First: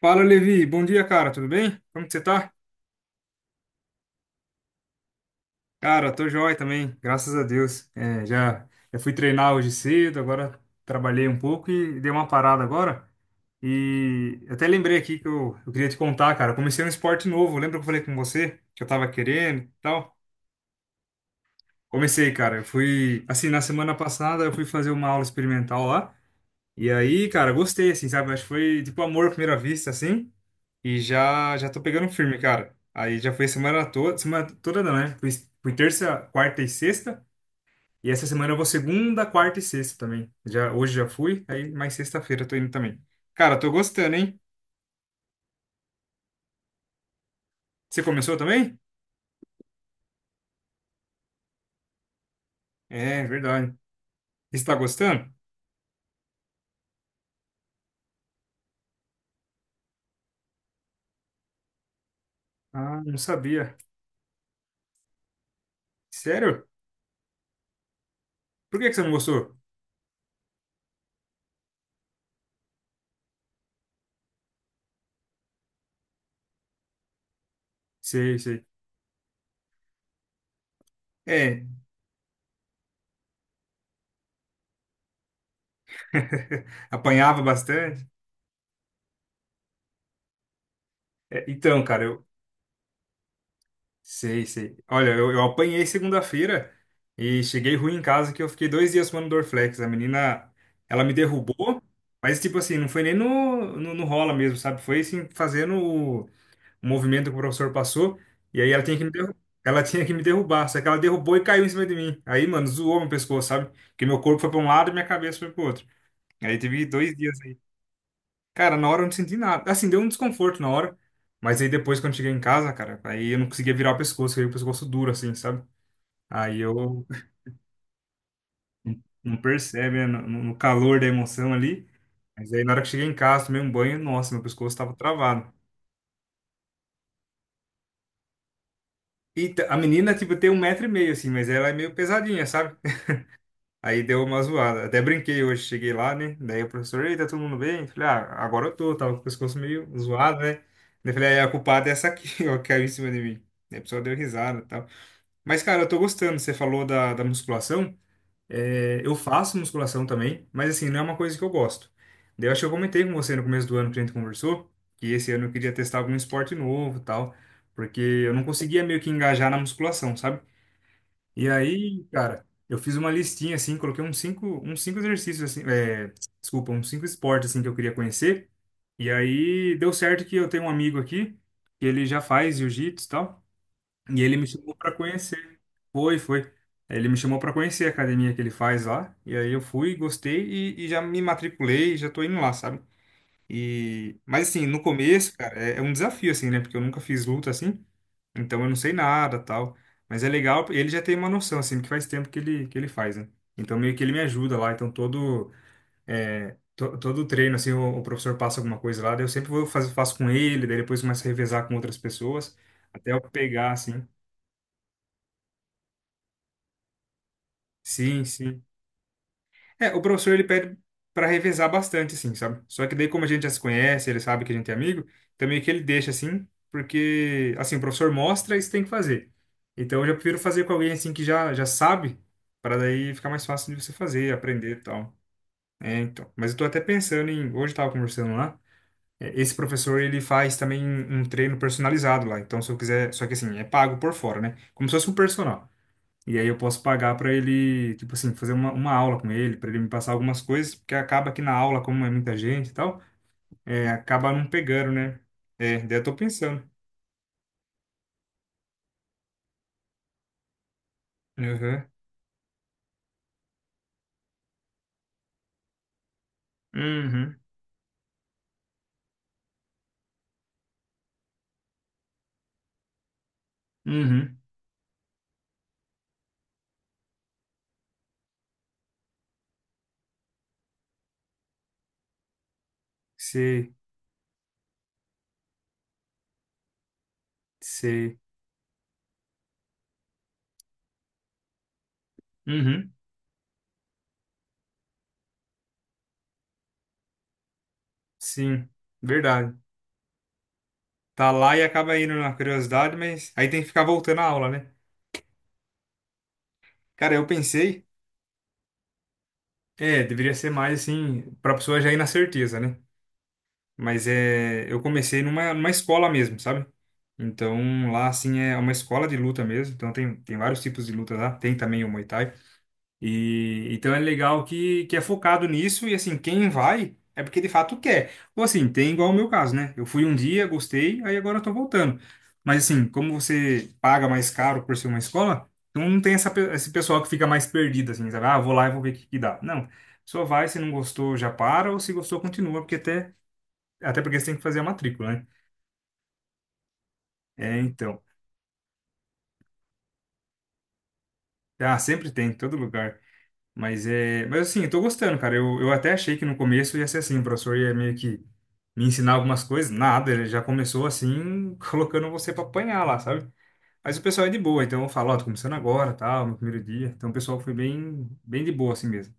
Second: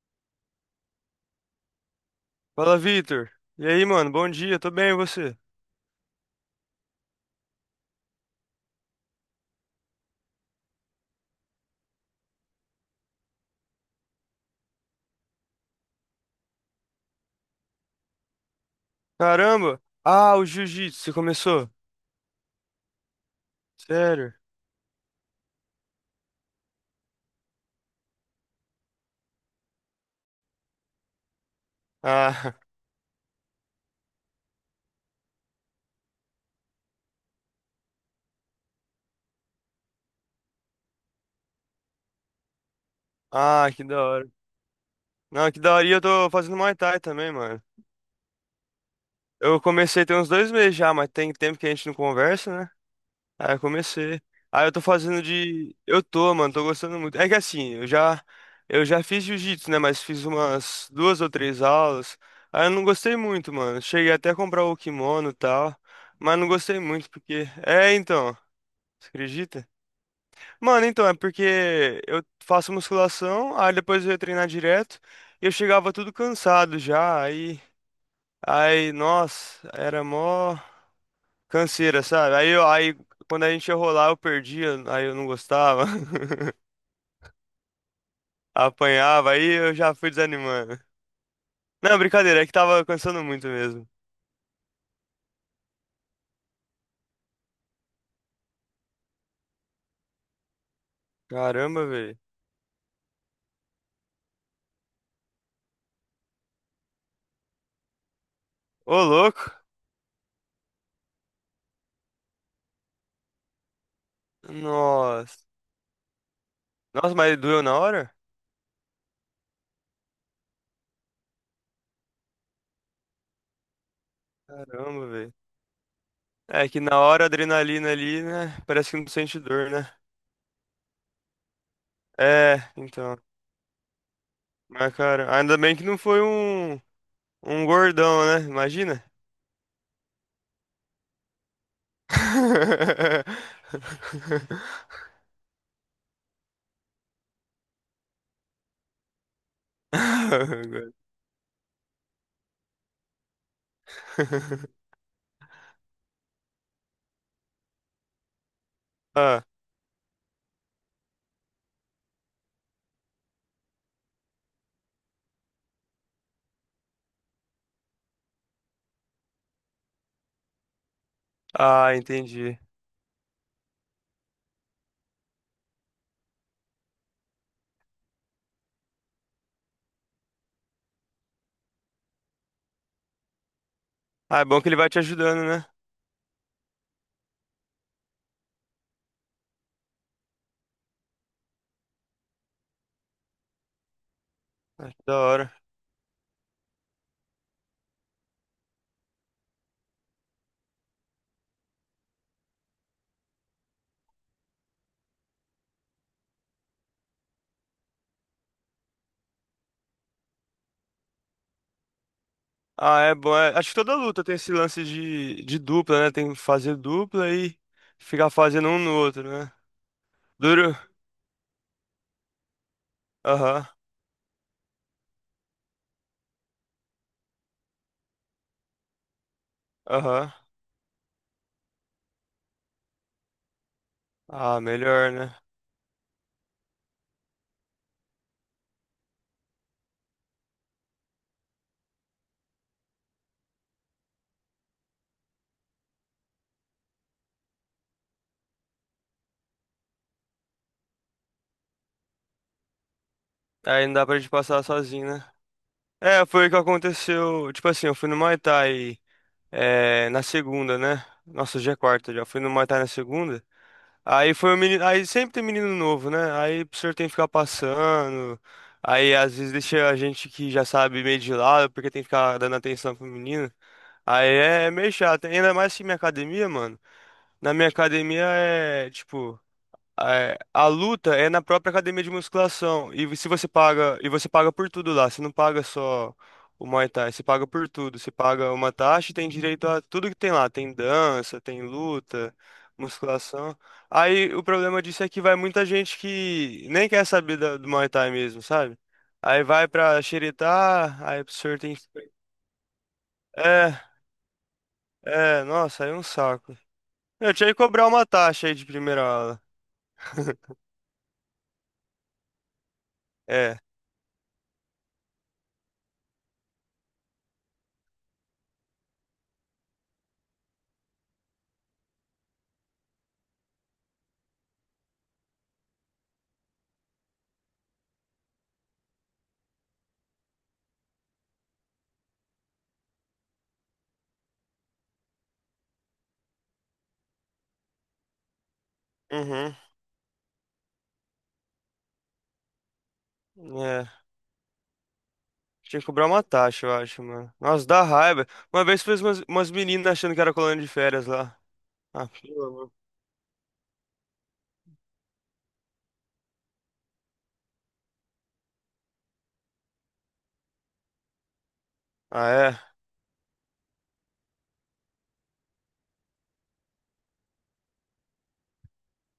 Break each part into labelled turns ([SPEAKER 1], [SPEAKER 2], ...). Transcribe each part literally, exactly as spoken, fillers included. [SPEAKER 1] Fala, Levi. Bom dia, cara. Tudo bem? Como que você tá?
[SPEAKER 2] Fala, Vitor. E aí, mano? Bom dia, tô bem, e você?
[SPEAKER 1] Cara, tô jóia também, graças a Deus. É, já, já fui treinar hoje cedo, agora trabalhei um pouco e dei uma parada agora. E eu até lembrei aqui que eu, eu queria te contar, cara. Eu comecei um esporte novo. Lembra que eu falei com você que eu tava querendo e
[SPEAKER 2] Caramba!
[SPEAKER 1] tal?
[SPEAKER 2] Ah, o jiu-jitsu, você começou?
[SPEAKER 1] Comecei, cara. Eu fui, assim, na semana
[SPEAKER 2] Sério?
[SPEAKER 1] passada eu fui fazer uma aula experimental lá. E aí, cara, gostei, assim, sabe? Acho que foi tipo amor à primeira vista, assim. E já já tô pegando firme,
[SPEAKER 2] Ah,
[SPEAKER 1] cara. Aí já foi semana toda, semana toda não, né? Fui, fui terça, quarta e sexta. E essa semana eu vou segunda, quarta e sexta também. Já, hoje já fui, aí mais sexta-feira eu tô indo também. Cara,
[SPEAKER 2] ah,
[SPEAKER 1] tô
[SPEAKER 2] que da
[SPEAKER 1] gostando,
[SPEAKER 2] hora.
[SPEAKER 1] hein?
[SPEAKER 2] Não, que da hora. E eu tô fazendo Muay Thai também, mano.
[SPEAKER 1] Você começou também?
[SPEAKER 2] Eu comecei tem uns dois meses já, mas tem tempo que a gente não conversa, né?
[SPEAKER 1] É,
[SPEAKER 2] Aí eu
[SPEAKER 1] verdade.
[SPEAKER 2] comecei.
[SPEAKER 1] Você
[SPEAKER 2] Aí eu
[SPEAKER 1] tá
[SPEAKER 2] tô fazendo
[SPEAKER 1] gostando?
[SPEAKER 2] de. Eu tô, mano, tô gostando muito. É que assim, eu já. Eu já fiz jiu-jitsu, né? Mas fiz umas duas ou três aulas. Aí eu não
[SPEAKER 1] Ah, não
[SPEAKER 2] gostei muito,
[SPEAKER 1] sabia.
[SPEAKER 2] mano. Cheguei até a comprar o kimono e tal. Mas não
[SPEAKER 1] Sério?
[SPEAKER 2] gostei muito, porque. É, então.
[SPEAKER 1] Por que que você
[SPEAKER 2] Você
[SPEAKER 1] não gostou?
[SPEAKER 2] acredita? Mano, então, é porque eu faço musculação, aí depois eu ia treinar direto, e eu chegava tudo cansado já, aí,
[SPEAKER 1] Sei, sei.
[SPEAKER 2] aí, nossa, era mó
[SPEAKER 1] É,
[SPEAKER 2] canseira, sabe? Aí, eu, aí quando a gente ia rolar, eu perdia, aí eu não gostava,
[SPEAKER 1] apanhava bastante.
[SPEAKER 2] apanhava, aí eu já fui desanimando.
[SPEAKER 1] É, então,
[SPEAKER 2] Não,
[SPEAKER 1] cara, eu,
[SPEAKER 2] brincadeira, é que tava cansando muito mesmo.
[SPEAKER 1] sei, sei. Olha, eu, eu apanhei segunda-feira e cheguei ruim em casa que eu fiquei dois dias tomando Dorflex. A menina, ela me derrubou,
[SPEAKER 2] Caramba, velho.
[SPEAKER 1] mas tipo assim, não foi nem no, no, no rola mesmo, sabe? Foi assim, fazendo o, o movimento que o professor passou. E aí ela tinha
[SPEAKER 2] Ô,
[SPEAKER 1] que me derrubar.
[SPEAKER 2] louco!
[SPEAKER 1] Ela tinha que me derrubar, só que ela derrubou e caiu em cima de mim. Aí, mano, zoou meu pescoço, sabe? Porque meu corpo foi pra um lado e minha cabeça
[SPEAKER 2] Nossa.
[SPEAKER 1] foi pro outro. Aí teve
[SPEAKER 2] Nossa,
[SPEAKER 1] dois
[SPEAKER 2] mas
[SPEAKER 1] dias.
[SPEAKER 2] doeu na hora?
[SPEAKER 1] Cara, na hora eu não senti nada. Assim, deu um desconforto na hora. Mas aí depois, quando cheguei em casa, cara, aí eu não conseguia virar o pescoço, aí o pescoço
[SPEAKER 2] Caramba,
[SPEAKER 1] duro,
[SPEAKER 2] velho.
[SPEAKER 1] assim, sabe? Aí
[SPEAKER 2] É que na
[SPEAKER 1] eu
[SPEAKER 2] hora a adrenalina ali, né? Parece que não
[SPEAKER 1] não
[SPEAKER 2] sente dor, né?
[SPEAKER 1] percebe, né, no, no calor da emoção ali. Mas
[SPEAKER 2] É,
[SPEAKER 1] aí na hora que cheguei em
[SPEAKER 2] então.
[SPEAKER 1] casa, tomei um banho, nossa, meu pescoço tava
[SPEAKER 2] Mas, cara,
[SPEAKER 1] travado.
[SPEAKER 2] ainda bem que não foi um, um gordão, né? Imagina.
[SPEAKER 1] E t- a menina, tipo, tem um metro e meio, assim, mas ela é meio pesadinha, sabe? Aí deu uma zoada. Até brinquei hoje, cheguei lá, né? Daí o professor, ei, tá todo mundo bem? Falei, ah, agora eu tô, tava com o pescoço meio zoado, né? Daí eu falei, ah, é, a culpada é essa aqui, ó, que caiu em cima de mim. Daí a pessoa deu risada e tal. Mas, cara, eu tô gostando. Você falou da, da musculação. É, eu
[SPEAKER 2] Ah,
[SPEAKER 1] faço musculação também, mas assim, não é uma coisa que eu gosto. Daí eu acho que eu comentei com você no começo do ano que a gente conversou, que esse ano eu queria testar algum esporte novo e tal, porque eu não conseguia meio que engajar na musculação, sabe? E
[SPEAKER 2] ah,
[SPEAKER 1] aí, cara,
[SPEAKER 2] entendi.
[SPEAKER 1] eu fiz uma listinha assim, coloquei uns cinco, uns cinco exercícios assim, é, desculpa, uns cinco esportes assim que eu queria conhecer. E aí deu certo que eu tenho um amigo aqui que ele já faz jiu-jitsu e tal, e ele
[SPEAKER 2] Ah, é
[SPEAKER 1] me
[SPEAKER 2] bom que
[SPEAKER 1] chamou
[SPEAKER 2] ele vai
[SPEAKER 1] pra
[SPEAKER 2] te ajudando,
[SPEAKER 1] conhecer.
[SPEAKER 2] né?
[SPEAKER 1] Foi, foi. Ele me chamou pra conhecer a academia que ele faz lá, e aí eu fui, gostei e, e já me matriculei, já tô indo lá, sabe? E, mas assim, no
[SPEAKER 2] Ah, que da
[SPEAKER 1] começo,
[SPEAKER 2] hora.
[SPEAKER 1] cara, é, é um desafio, assim, né? Porque eu nunca fiz luta assim, então eu não sei nada, tal. Mas é legal, ele já tem uma noção, assim, porque faz tempo que ele, que ele faz, né? Então meio que ele me ajuda lá, então todo, é, to- todo o treino, assim, o, o professor passa alguma coisa lá, daí eu sempre vou faz, faço com ele, daí depois começo a revezar com outras pessoas,
[SPEAKER 2] Ah,
[SPEAKER 1] até
[SPEAKER 2] é
[SPEAKER 1] eu
[SPEAKER 2] bom. É- acho
[SPEAKER 1] pegar,
[SPEAKER 2] que toda
[SPEAKER 1] assim.
[SPEAKER 2] luta tem esse lance de, de dupla, né? Tem que fazer dupla e
[SPEAKER 1] Sim,
[SPEAKER 2] ficar
[SPEAKER 1] sim.
[SPEAKER 2] fazendo um no outro, né?
[SPEAKER 1] É, o professor ele
[SPEAKER 2] Duro.
[SPEAKER 1] pede para revezar bastante, assim, sabe? Só que daí, como a gente já se
[SPEAKER 2] Aham,
[SPEAKER 1] conhece, ele sabe que a gente é amigo, então meio que ele deixa assim, porque, assim, o professor mostra e você tem que fazer. Então eu já
[SPEAKER 2] aham.
[SPEAKER 1] prefiro fazer com alguém, assim, que já, já sabe, para daí ficar mais fácil de você fazer,
[SPEAKER 2] Ah,
[SPEAKER 1] aprender e
[SPEAKER 2] melhor,
[SPEAKER 1] tal.
[SPEAKER 2] né?
[SPEAKER 1] É, então. Mas eu tô até pensando em. Hoje eu tava conversando lá, é, esse professor ele faz também um um treino personalizado lá. Então, se eu quiser. Só que assim, é pago por fora, né? Como se fosse um personal. E aí eu posso pagar para ele, tipo assim, fazer uma, uma aula com ele, para ele me passar algumas coisas, porque acaba que na aula, como é muita gente e tal,
[SPEAKER 2] Aí
[SPEAKER 1] é,
[SPEAKER 2] não dá pra gente
[SPEAKER 1] acaba não
[SPEAKER 2] passar
[SPEAKER 1] pegando,
[SPEAKER 2] sozinho,
[SPEAKER 1] né?
[SPEAKER 2] né?
[SPEAKER 1] É, daí eu tô
[SPEAKER 2] É, foi o que
[SPEAKER 1] pensando.
[SPEAKER 2] aconteceu. Tipo assim, eu fui no Muay Thai, é, na segunda, né? Nossa, hoje é
[SPEAKER 1] Uhum.
[SPEAKER 2] quarta já. Fui no Muay Thai na segunda. Aí foi o menino. Aí sempre tem menino novo, né? Aí o senhor tem que ficar
[SPEAKER 1] Uhum.
[SPEAKER 2] passando. Aí às vezes deixa a gente que já sabe meio de lado, porque tem que ficar dando atenção pro menino. Aí
[SPEAKER 1] Uhum.
[SPEAKER 2] é meio chato. Ainda mais que minha academia, mano. Na minha academia é, tipo, é, a luta é na própria academia de musculação. E se você
[SPEAKER 1] Sei,
[SPEAKER 2] paga, e você paga por tudo lá, você não paga só o Muay Thai, você paga por tudo. Você
[SPEAKER 1] sei.
[SPEAKER 2] paga uma taxa e tem direito a tudo que tem lá. Tem dança, tem luta,
[SPEAKER 1] Uhum.
[SPEAKER 2] musculação. Aí o problema disso é que vai muita gente que nem quer saber da- do Muay Thai mesmo,
[SPEAKER 1] Sim,
[SPEAKER 2] sabe? Aí
[SPEAKER 1] verdade.
[SPEAKER 2] vai pra xeretar, aí o
[SPEAKER 1] Tá lá
[SPEAKER 2] senhor
[SPEAKER 1] e
[SPEAKER 2] tem.
[SPEAKER 1] acaba indo na curiosidade, mas aí tem que
[SPEAKER 2] É,
[SPEAKER 1] ficar voltando à aula, né?
[SPEAKER 2] é, nossa, aí é um saco.
[SPEAKER 1] Cara, eu
[SPEAKER 2] Eu tinha que
[SPEAKER 1] pensei,
[SPEAKER 2] cobrar uma taxa aí de primeira aula.
[SPEAKER 1] é, deveria ser mais assim, pra pessoa já ir na certeza, né?
[SPEAKER 2] É.
[SPEAKER 1] Mas é, eu comecei numa, numa escola mesmo, sabe? Então lá, assim, é uma escola de luta mesmo. Então tem, tem vários tipos de luta lá. Tem também o Muay Thai. E então é legal que, que é focado nisso. E assim, quem vai é porque de fato quer. Ou assim, tem igual o meu caso, né? Eu fui um dia, gostei, aí agora eu tô voltando. Mas assim, como você paga mais caro por ser uma escola, então não tem essa, pe- esse pessoal que fica mais perdido, assim, sabe? Ah, vou lá e vou ver o que que dá.
[SPEAKER 2] Uhum.
[SPEAKER 1] Não. Só vai, se não gostou, já para, ou se gostou, continua, porque até
[SPEAKER 2] É.
[SPEAKER 1] até porque você tem que fazer a matrícula, né?
[SPEAKER 2] Tinha que cobrar uma taxa, eu acho, mano.
[SPEAKER 1] É,
[SPEAKER 2] Nossa, dá
[SPEAKER 1] então.
[SPEAKER 2] raiva. Uma vez fez umas, umas meninas achando que era colônia de férias lá.
[SPEAKER 1] Ah,
[SPEAKER 2] Ah,
[SPEAKER 1] sempre tem, em
[SPEAKER 2] pelo
[SPEAKER 1] todo
[SPEAKER 2] amor.
[SPEAKER 1] lugar. Mas é. Mas assim, eu tô gostando, cara. Eu, eu até achei que no começo ia ser assim, o professor ia meio que me ensinar algumas coisas. Nada, ele já começou assim, colocando
[SPEAKER 2] Ah,
[SPEAKER 1] você pra
[SPEAKER 2] é?
[SPEAKER 1] apanhar lá, sabe? Mas o pessoal é de boa, então eu falo, ó, tô começando agora, tal, meu primeiro dia. Então o pessoal foi bem, bem de boa assim mesmo.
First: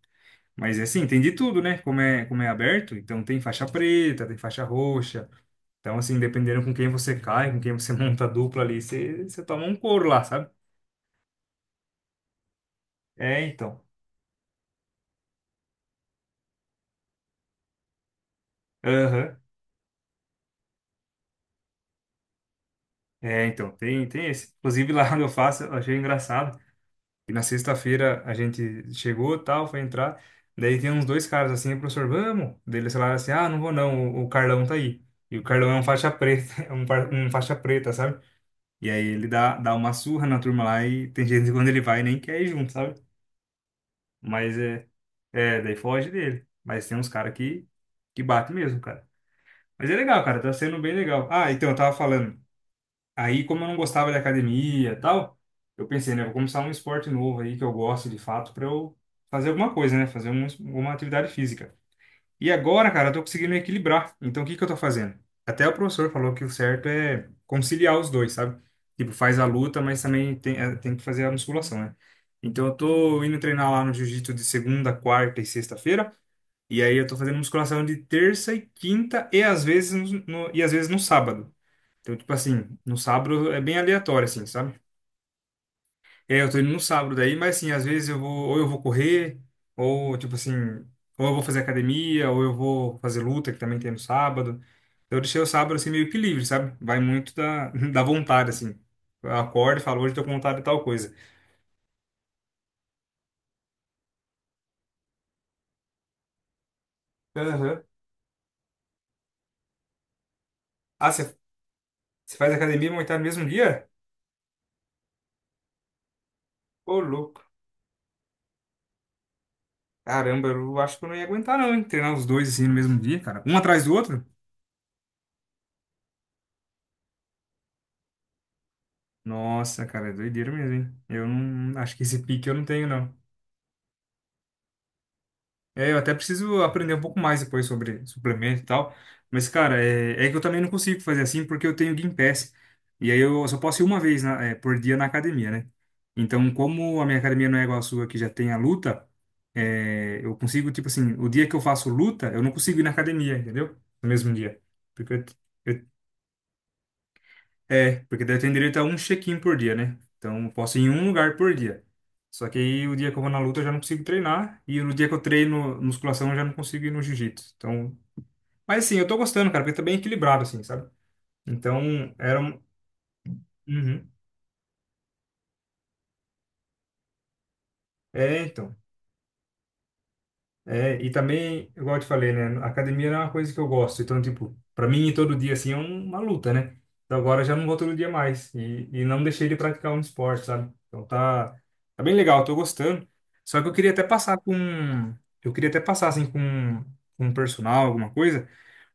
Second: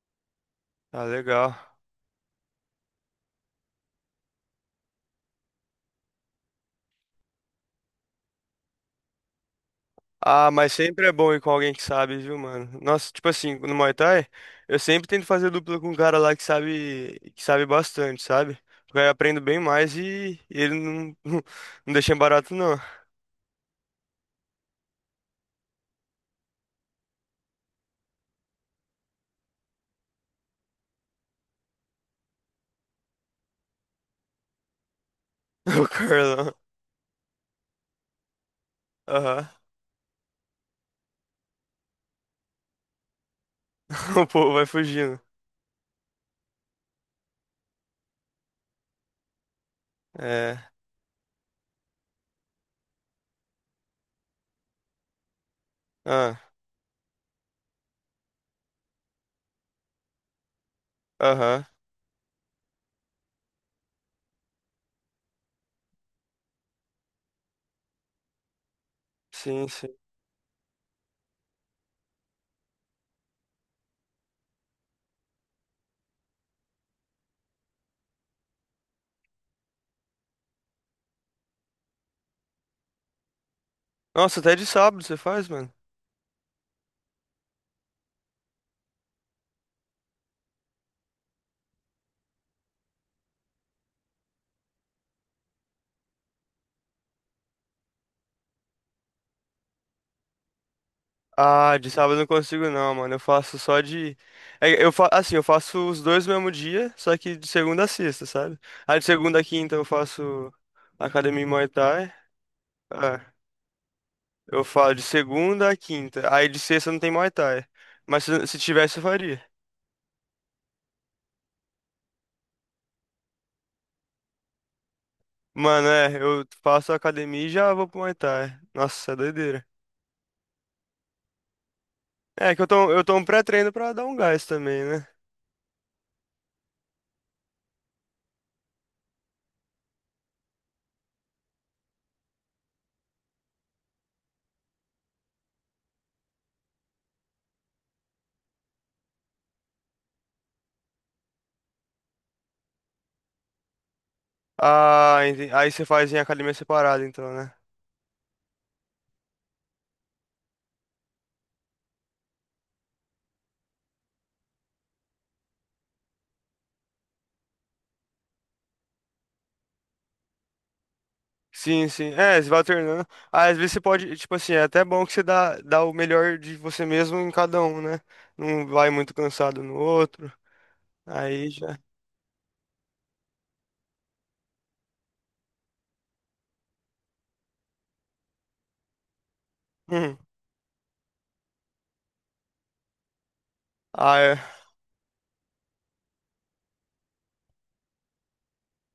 [SPEAKER 1] Mas é
[SPEAKER 2] Ah,
[SPEAKER 1] assim, tem de
[SPEAKER 2] legal.
[SPEAKER 1] tudo, né? Como é, como é aberto, então tem faixa preta, tem faixa roxa. Então, assim, dependendo com quem você cai, com quem você monta a dupla ali, você, você toma um couro lá, sabe?
[SPEAKER 2] Ah, mas sempre é bom ir com alguém que sabe, viu, mano? Nossa, tipo
[SPEAKER 1] É,
[SPEAKER 2] assim, no
[SPEAKER 1] então.
[SPEAKER 2] Muay Thai, eu sempre tento fazer dupla com um cara lá que sabe, que sabe bastante, sabe? Porque aí eu
[SPEAKER 1] Aham.
[SPEAKER 2] aprendo bem mais e, e ele não, não deixa em barato, não.
[SPEAKER 1] É, então, tem, tem esse. Inclusive, lá onde eu faço, eu achei engraçado. E na sexta-feira a gente chegou, tal, foi entrar. Daí tem uns dois caras assim, professor, vamos? Daí eles falaram assim, ah, não vou não, o, o Carlão tá aí. E o Carlão é um
[SPEAKER 2] O
[SPEAKER 1] faixa
[SPEAKER 2] Carlão.
[SPEAKER 1] preta, é um, par- um faixa preta, sabe? E aí ele
[SPEAKER 2] Aham.
[SPEAKER 1] dá, dá uma surra na turma lá e tem gente que quando ele vai nem quer ir junto, sabe?
[SPEAKER 2] O povo
[SPEAKER 1] Mas
[SPEAKER 2] vai
[SPEAKER 1] é,
[SPEAKER 2] fugindo.
[SPEAKER 1] é, daí foge dele. Mas tem uns caras que, que bate mesmo, cara. Mas é legal, cara, tá
[SPEAKER 2] É.
[SPEAKER 1] sendo bem legal. Ah, então, eu tava falando. Aí, como eu não gostava de academia e tal, eu pensei, né, vou
[SPEAKER 2] Ah,
[SPEAKER 1] começar um esporte novo aí que eu gosto de fato pra eu fazer alguma coisa, né, fazer um, uma atividade
[SPEAKER 2] aham.
[SPEAKER 1] física. E agora, cara, eu tô conseguindo equilibrar. Então, o que que eu tô fazendo? Até o professor falou que o certo é conciliar os dois, sabe? Tipo, faz a
[SPEAKER 2] Sim,
[SPEAKER 1] luta,
[SPEAKER 2] sim.
[SPEAKER 1] mas também tem, eh, tem que fazer a musculação, né? Então, eu tô indo treinar lá no jiu-jitsu de segunda, quarta e sexta-feira. E aí, eu tô fazendo musculação de terça e quinta e às vezes no, no- e às vezes no sábado. Então, tipo assim, no sábado é bem aleatório,
[SPEAKER 2] Nossa,
[SPEAKER 1] assim,
[SPEAKER 2] até de
[SPEAKER 1] sabe?
[SPEAKER 2] sábado você faz, mano?
[SPEAKER 1] E aí eu tô indo no sábado daí, mas assim, às vezes eu vou, ou eu vou correr, ou tipo assim, ou eu vou fazer academia, ou eu vou fazer luta, que também tem no sábado. Então eu deixei o sábado assim meio que livre, sabe? Vai muito da, da vontade, assim. Eu acordo e falo, hoje eu tô com vontade de tal coisa.
[SPEAKER 2] Ah, de sábado eu não consigo não, mano. Eu faço só de. é, Eu fa... Assim, eu faço os dois no mesmo dia, só que de
[SPEAKER 1] Aham.
[SPEAKER 2] segunda a sexta, sabe? Ah, de segunda a quinta eu faço
[SPEAKER 1] Ah, você
[SPEAKER 2] academia e Muay Thai.
[SPEAKER 1] você faz academia e montar
[SPEAKER 2] Ah,
[SPEAKER 1] no mesmo dia?
[SPEAKER 2] eu falo de segunda a quinta. Aí de sexta
[SPEAKER 1] Ô,
[SPEAKER 2] não tem Muay
[SPEAKER 1] louco.
[SPEAKER 2] Thai. Mas se, se tivesse, eu faria.
[SPEAKER 1] Caramba, eu acho que eu não ia aguentar não, hein? Treinar os dois assim no mesmo dia, cara. Um atrás do outro?
[SPEAKER 2] Mano, é, eu faço academia e já vou pro Muay Thai. Nossa, é doideira.
[SPEAKER 1] Nossa, cara, é doideira mesmo, hein? Eu não acho que esse pique eu
[SPEAKER 2] É que
[SPEAKER 1] não
[SPEAKER 2] eu
[SPEAKER 1] tenho,
[SPEAKER 2] tô, eu
[SPEAKER 1] não.
[SPEAKER 2] tomo pré-treino pra dar um gás também, né?
[SPEAKER 1] É, eu até preciso aprender um pouco mais depois sobre suplemento e tal. Mas, cara, é, é que eu também não consigo fazer assim porque eu tenho Gympass. E aí eu só posso ir uma vez na- é, por dia na academia, né? Então, como a minha academia não é igual a sua, que já tem a luta, é, eu consigo, tipo assim, o dia que eu faço luta, eu não consigo ir na academia, entendeu? No mesmo dia. Porque
[SPEAKER 2] Ah,
[SPEAKER 1] eu,
[SPEAKER 2] entendi. Aí
[SPEAKER 1] eu
[SPEAKER 2] você faz em academia separada, então, né?
[SPEAKER 1] É, porque daí eu tenho direito a um check-in por dia, né? Então, eu posso ir em um lugar por dia. Só que aí, o dia que eu vou na luta, eu já não consigo treinar. E no dia que eu treino musculação, eu já não consigo ir no jiu-jitsu. Então, mas assim, eu tô gostando, cara, porque tá bem equilibrado, assim, sabe?
[SPEAKER 2] Sim,
[SPEAKER 1] Então,
[SPEAKER 2] sim.
[SPEAKER 1] era
[SPEAKER 2] É, você
[SPEAKER 1] um...
[SPEAKER 2] vai alternando. Ah, às vezes você
[SPEAKER 1] Uhum.
[SPEAKER 2] pode, tipo assim, é até bom que você dá, dá o melhor de você mesmo em cada um, né?
[SPEAKER 1] É,
[SPEAKER 2] Não
[SPEAKER 1] então.
[SPEAKER 2] vai muito cansado no outro.
[SPEAKER 1] É, e
[SPEAKER 2] Aí
[SPEAKER 1] também,
[SPEAKER 2] já.
[SPEAKER 1] igual eu te falei, né? a academia é uma coisa que eu gosto. Então, tipo, para mim, ir todo dia, assim, é um, uma luta, né? Então, agora eu já não vou todo dia mais. E, e não deixei de praticar um
[SPEAKER 2] Hum.
[SPEAKER 1] esporte, sabe? Então, tá, tá, bem legal, tô gostando. Só que eu queria até
[SPEAKER 2] Ah,
[SPEAKER 1] passar
[SPEAKER 2] é.
[SPEAKER 1] com... Eu queria até passar, assim, com, com um personal, alguma coisa.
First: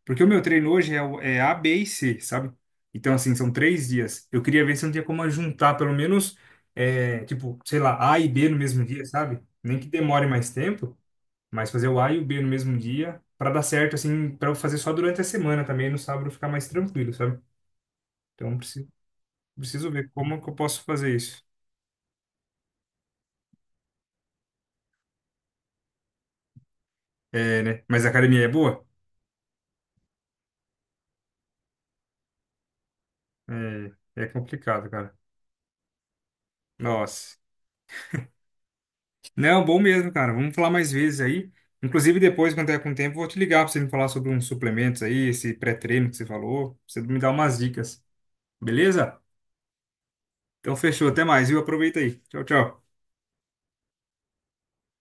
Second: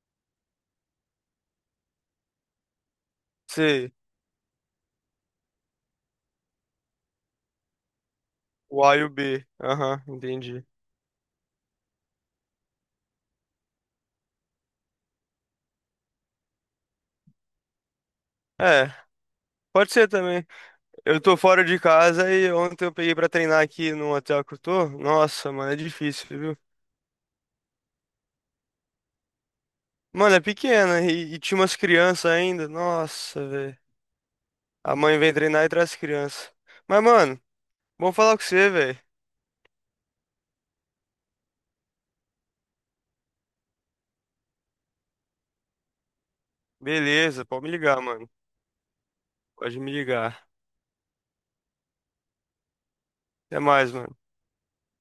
[SPEAKER 1] Porque o meu treino hoje é, o- é A, B e C, sabe? Então, assim, são três
[SPEAKER 2] Sei.
[SPEAKER 1] dias. Eu queria ver se não tinha como juntar, pelo menos, é, tipo, sei lá, A e B no mesmo
[SPEAKER 2] O A e
[SPEAKER 1] dia,
[SPEAKER 2] o
[SPEAKER 1] sabe?
[SPEAKER 2] B.
[SPEAKER 1] Nem que
[SPEAKER 2] Aham,
[SPEAKER 1] demore mais
[SPEAKER 2] entendi.
[SPEAKER 1] tempo. Mas fazer o A e o B no mesmo dia, para dar certo, assim, para eu fazer só durante a semana também, no sábado ficar mais tranquilo, sabe? Então preciso,
[SPEAKER 2] É,
[SPEAKER 1] preciso
[SPEAKER 2] pode ser
[SPEAKER 1] ver como
[SPEAKER 2] também.
[SPEAKER 1] que eu posso fazer
[SPEAKER 2] Eu tô
[SPEAKER 1] isso.
[SPEAKER 2] fora de casa e ontem eu peguei pra treinar aqui no hotel que eu tô. Nossa, mano, é difícil, viu?
[SPEAKER 1] É, né? Mas a academia é boa?
[SPEAKER 2] Mano, é pequena e, e tinha umas crianças ainda. Nossa, velho.
[SPEAKER 1] É, é complicado,
[SPEAKER 2] A
[SPEAKER 1] cara.
[SPEAKER 2] mãe vem treinar e traz crianças. Mas,
[SPEAKER 1] Nossa.
[SPEAKER 2] mano, bom falar com você, velho.
[SPEAKER 1] Não, bom mesmo, cara. Vamos falar mais vezes aí. Inclusive, depois, quando tiver com tempo, eu vou te ligar para você me falar sobre uns suplementos aí, esse pré-treino que você falou, pra você me dar
[SPEAKER 2] Beleza,
[SPEAKER 1] umas
[SPEAKER 2] pode me ligar,
[SPEAKER 1] dicas,
[SPEAKER 2] mano.
[SPEAKER 1] beleza?
[SPEAKER 2] Pode me ligar.
[SPEAKER 1] Então, fechou. Até mais, viu? Aproveita aí. Tchau, tchau.
[SPEAKER 2] Até mais, mano.